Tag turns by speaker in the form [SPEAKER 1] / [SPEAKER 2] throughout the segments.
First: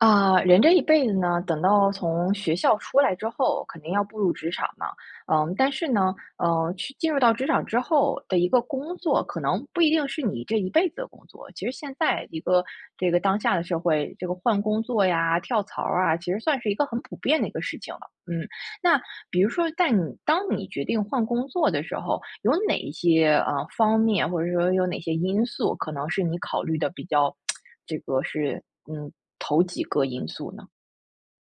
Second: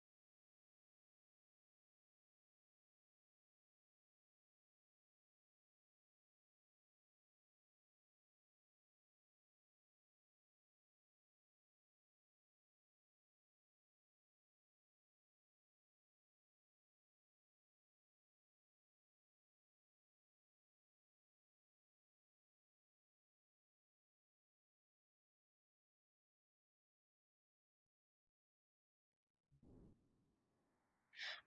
[SPEAKER 1] 啊，人这一辈子呢，等到从学校出来之后，肯定要步入职场嘛。嗯，但是呢，呃，去进入到职场之后的一个工作，可能不一定是你这一辈子的工作。其实现在一个这个当下的社会，这个换工作呀、跳槽儿啊，其实算是一个很普遍的一个事情了，嗯。那比如说在你当你决定换工作的时候，有哪一些呃，方面，或者说有哪些因素，可能是你考虑得比较 这个是嗯，头几个因素呢？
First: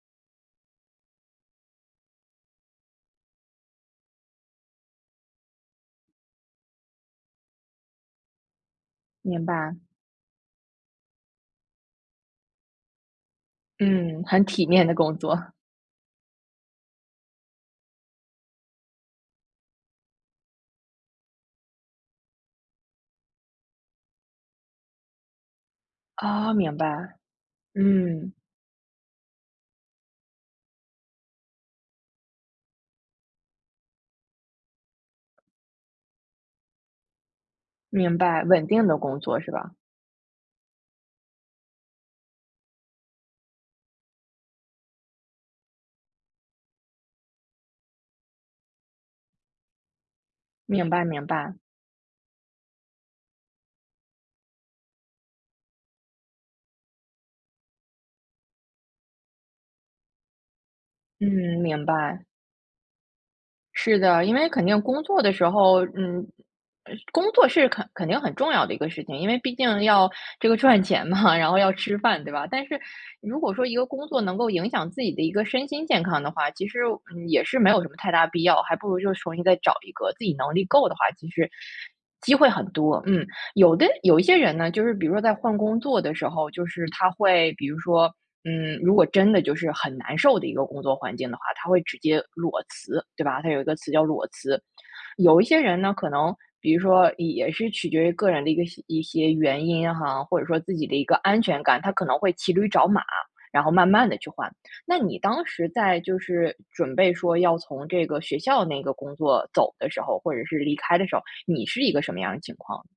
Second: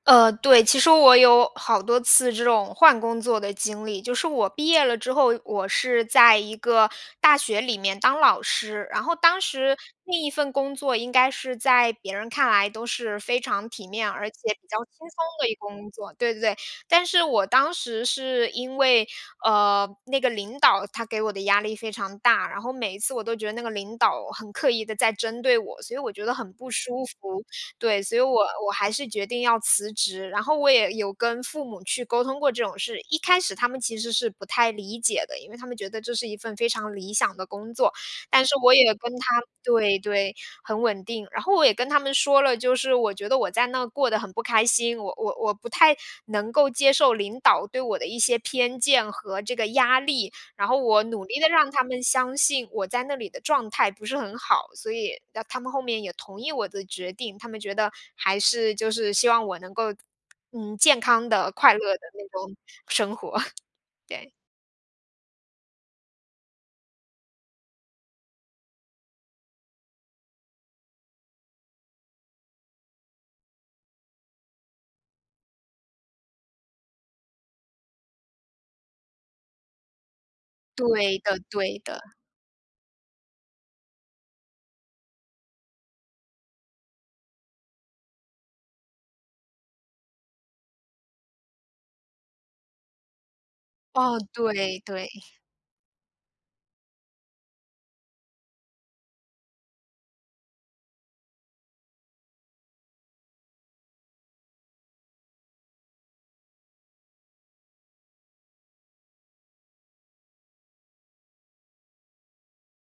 [SPEAKER 2] 呃，对，其实我有好多次这种换工作的经历。就是我毕业了之后，我是在一个大学里面当老师。然后当
[SPEAKER 1] 明
[SPEAKER 2] 时
[SPEAKER 1] 白。
[SPEAKER 2] 那一份工作应该是在别人看来都是非常体面，
[SPEAKER 1] 嗯，
[SPEAKER 2] 而且
[SPEAKER 1] 很体
[SPEAKER 2] 比较
[SPEAKER 1] 面
[SPEAKER 2] 轻
[SPEAKER 1] 的
[SPEAKER 2] 松
[SPEAKER 1] 工作。
[SPEAKER 2] 的 一个工作对对对。但是我当时是因为，呃，那个领导他给我的压力非常大，然后每一次我都觉得那个领导很刻意地在针对我，所以我觉得
[SPEAKER 1] 哦，
[SPEAKER 2] 很不
[SPEAKER 1] 明
[SPEAKER 2] 舒
[SPEAKER 1] 白，
[SPEAKER 2] 服。对，所以
[SPEAKER 1] 嗯。
[SPEAKER 2] 我我还是决定要辞职，然后我也有跟父母去沟通过这种事。一开始他们其实是不太理解的，因为他们觉得这是一份非常理想的工作。
[SPEAKER 1] 明白，
[SPEAKER 2] 但是
[SPEAKER 1] 稳
[SPEAKER 2] 我
[SPEAKER 1] 定
[SPEAKER 2] 也
[SPEAKER 1] 的
[SPEAKER 2] 跟
[SPEAKER 1] 工作
[SPEAKER 2] 他
[SPEAKER 1] 是吧？
[SPEAKER 2] 对对，很稳定。然后我也跟他们说了就是，我觉得我在那过得很不开心，我我我不太能够接受领导对我的一些偏见和这个压力。然后
[SPEAKER 1] 明
[SPEAKER 2] 我
[SPEAKER 1] 白
[SPEAKER 2] 努
[SPEAKER 1] 明
[SPEAKER 2] 力地
[SPEAKER 1] 白。
[SPEAKER 2] 让他们相信我在那里的状态不是很好，所以，那他们后面也同意我的决定，他们觉得还是就是希望我能够嗯，健康的、
[SPEAKER 1] 嗯，
[SPEAKER 2] 快乐
[SPEAKER 1] 明
[SPEAKER 2] 的
[SPEAKER 1] 白。
[SPEAKER 2] 那种生活。
[SPEAKER 1] 是的，
[SPEAKER 2] 对。
[SPEAKER 1] 因为肯定工作的时候，嗯，呃，工作是肯肯定很重要的一个事情，因为毕竟要这个赚钱嘛，然后要吃饭，对吧？但是如果说一个工作能够影响自己的一个身心健康的话，其实，嗯，也是没有什么太大必要，还不如就去重新再找一个。自己能力够的话，
[SPEAKER 2] 对
[SPEAKER 1] 其
[SPEAKER 2] 的
[SPEAKER 1] 实，
[SPEAKER 2] 对的。
[SPEAKER 1] 机会很多，嗯。有的有一些人呢，就是比如说在换工作的时候，就是他会比如说，嗯，如果真的就是很难受的一个工作环境的话，他会直接裸辞，对吧？它有一个词叫
[SPEAKER 2] 哦，
[SPEAKER 1] 裸辞。
[SPEAKER 2] 对对。
[SPEAKER 1] 有一些人呢，可能比如说也是取决于个人的一个一些原因哈，或者说自己的一个安全感，他可能会骑驴找马，然后慢慢地去换。那你当时在就是准备说要从这个学校那个工作走的时候，或者是离开的时候，你是一个什么样的情况？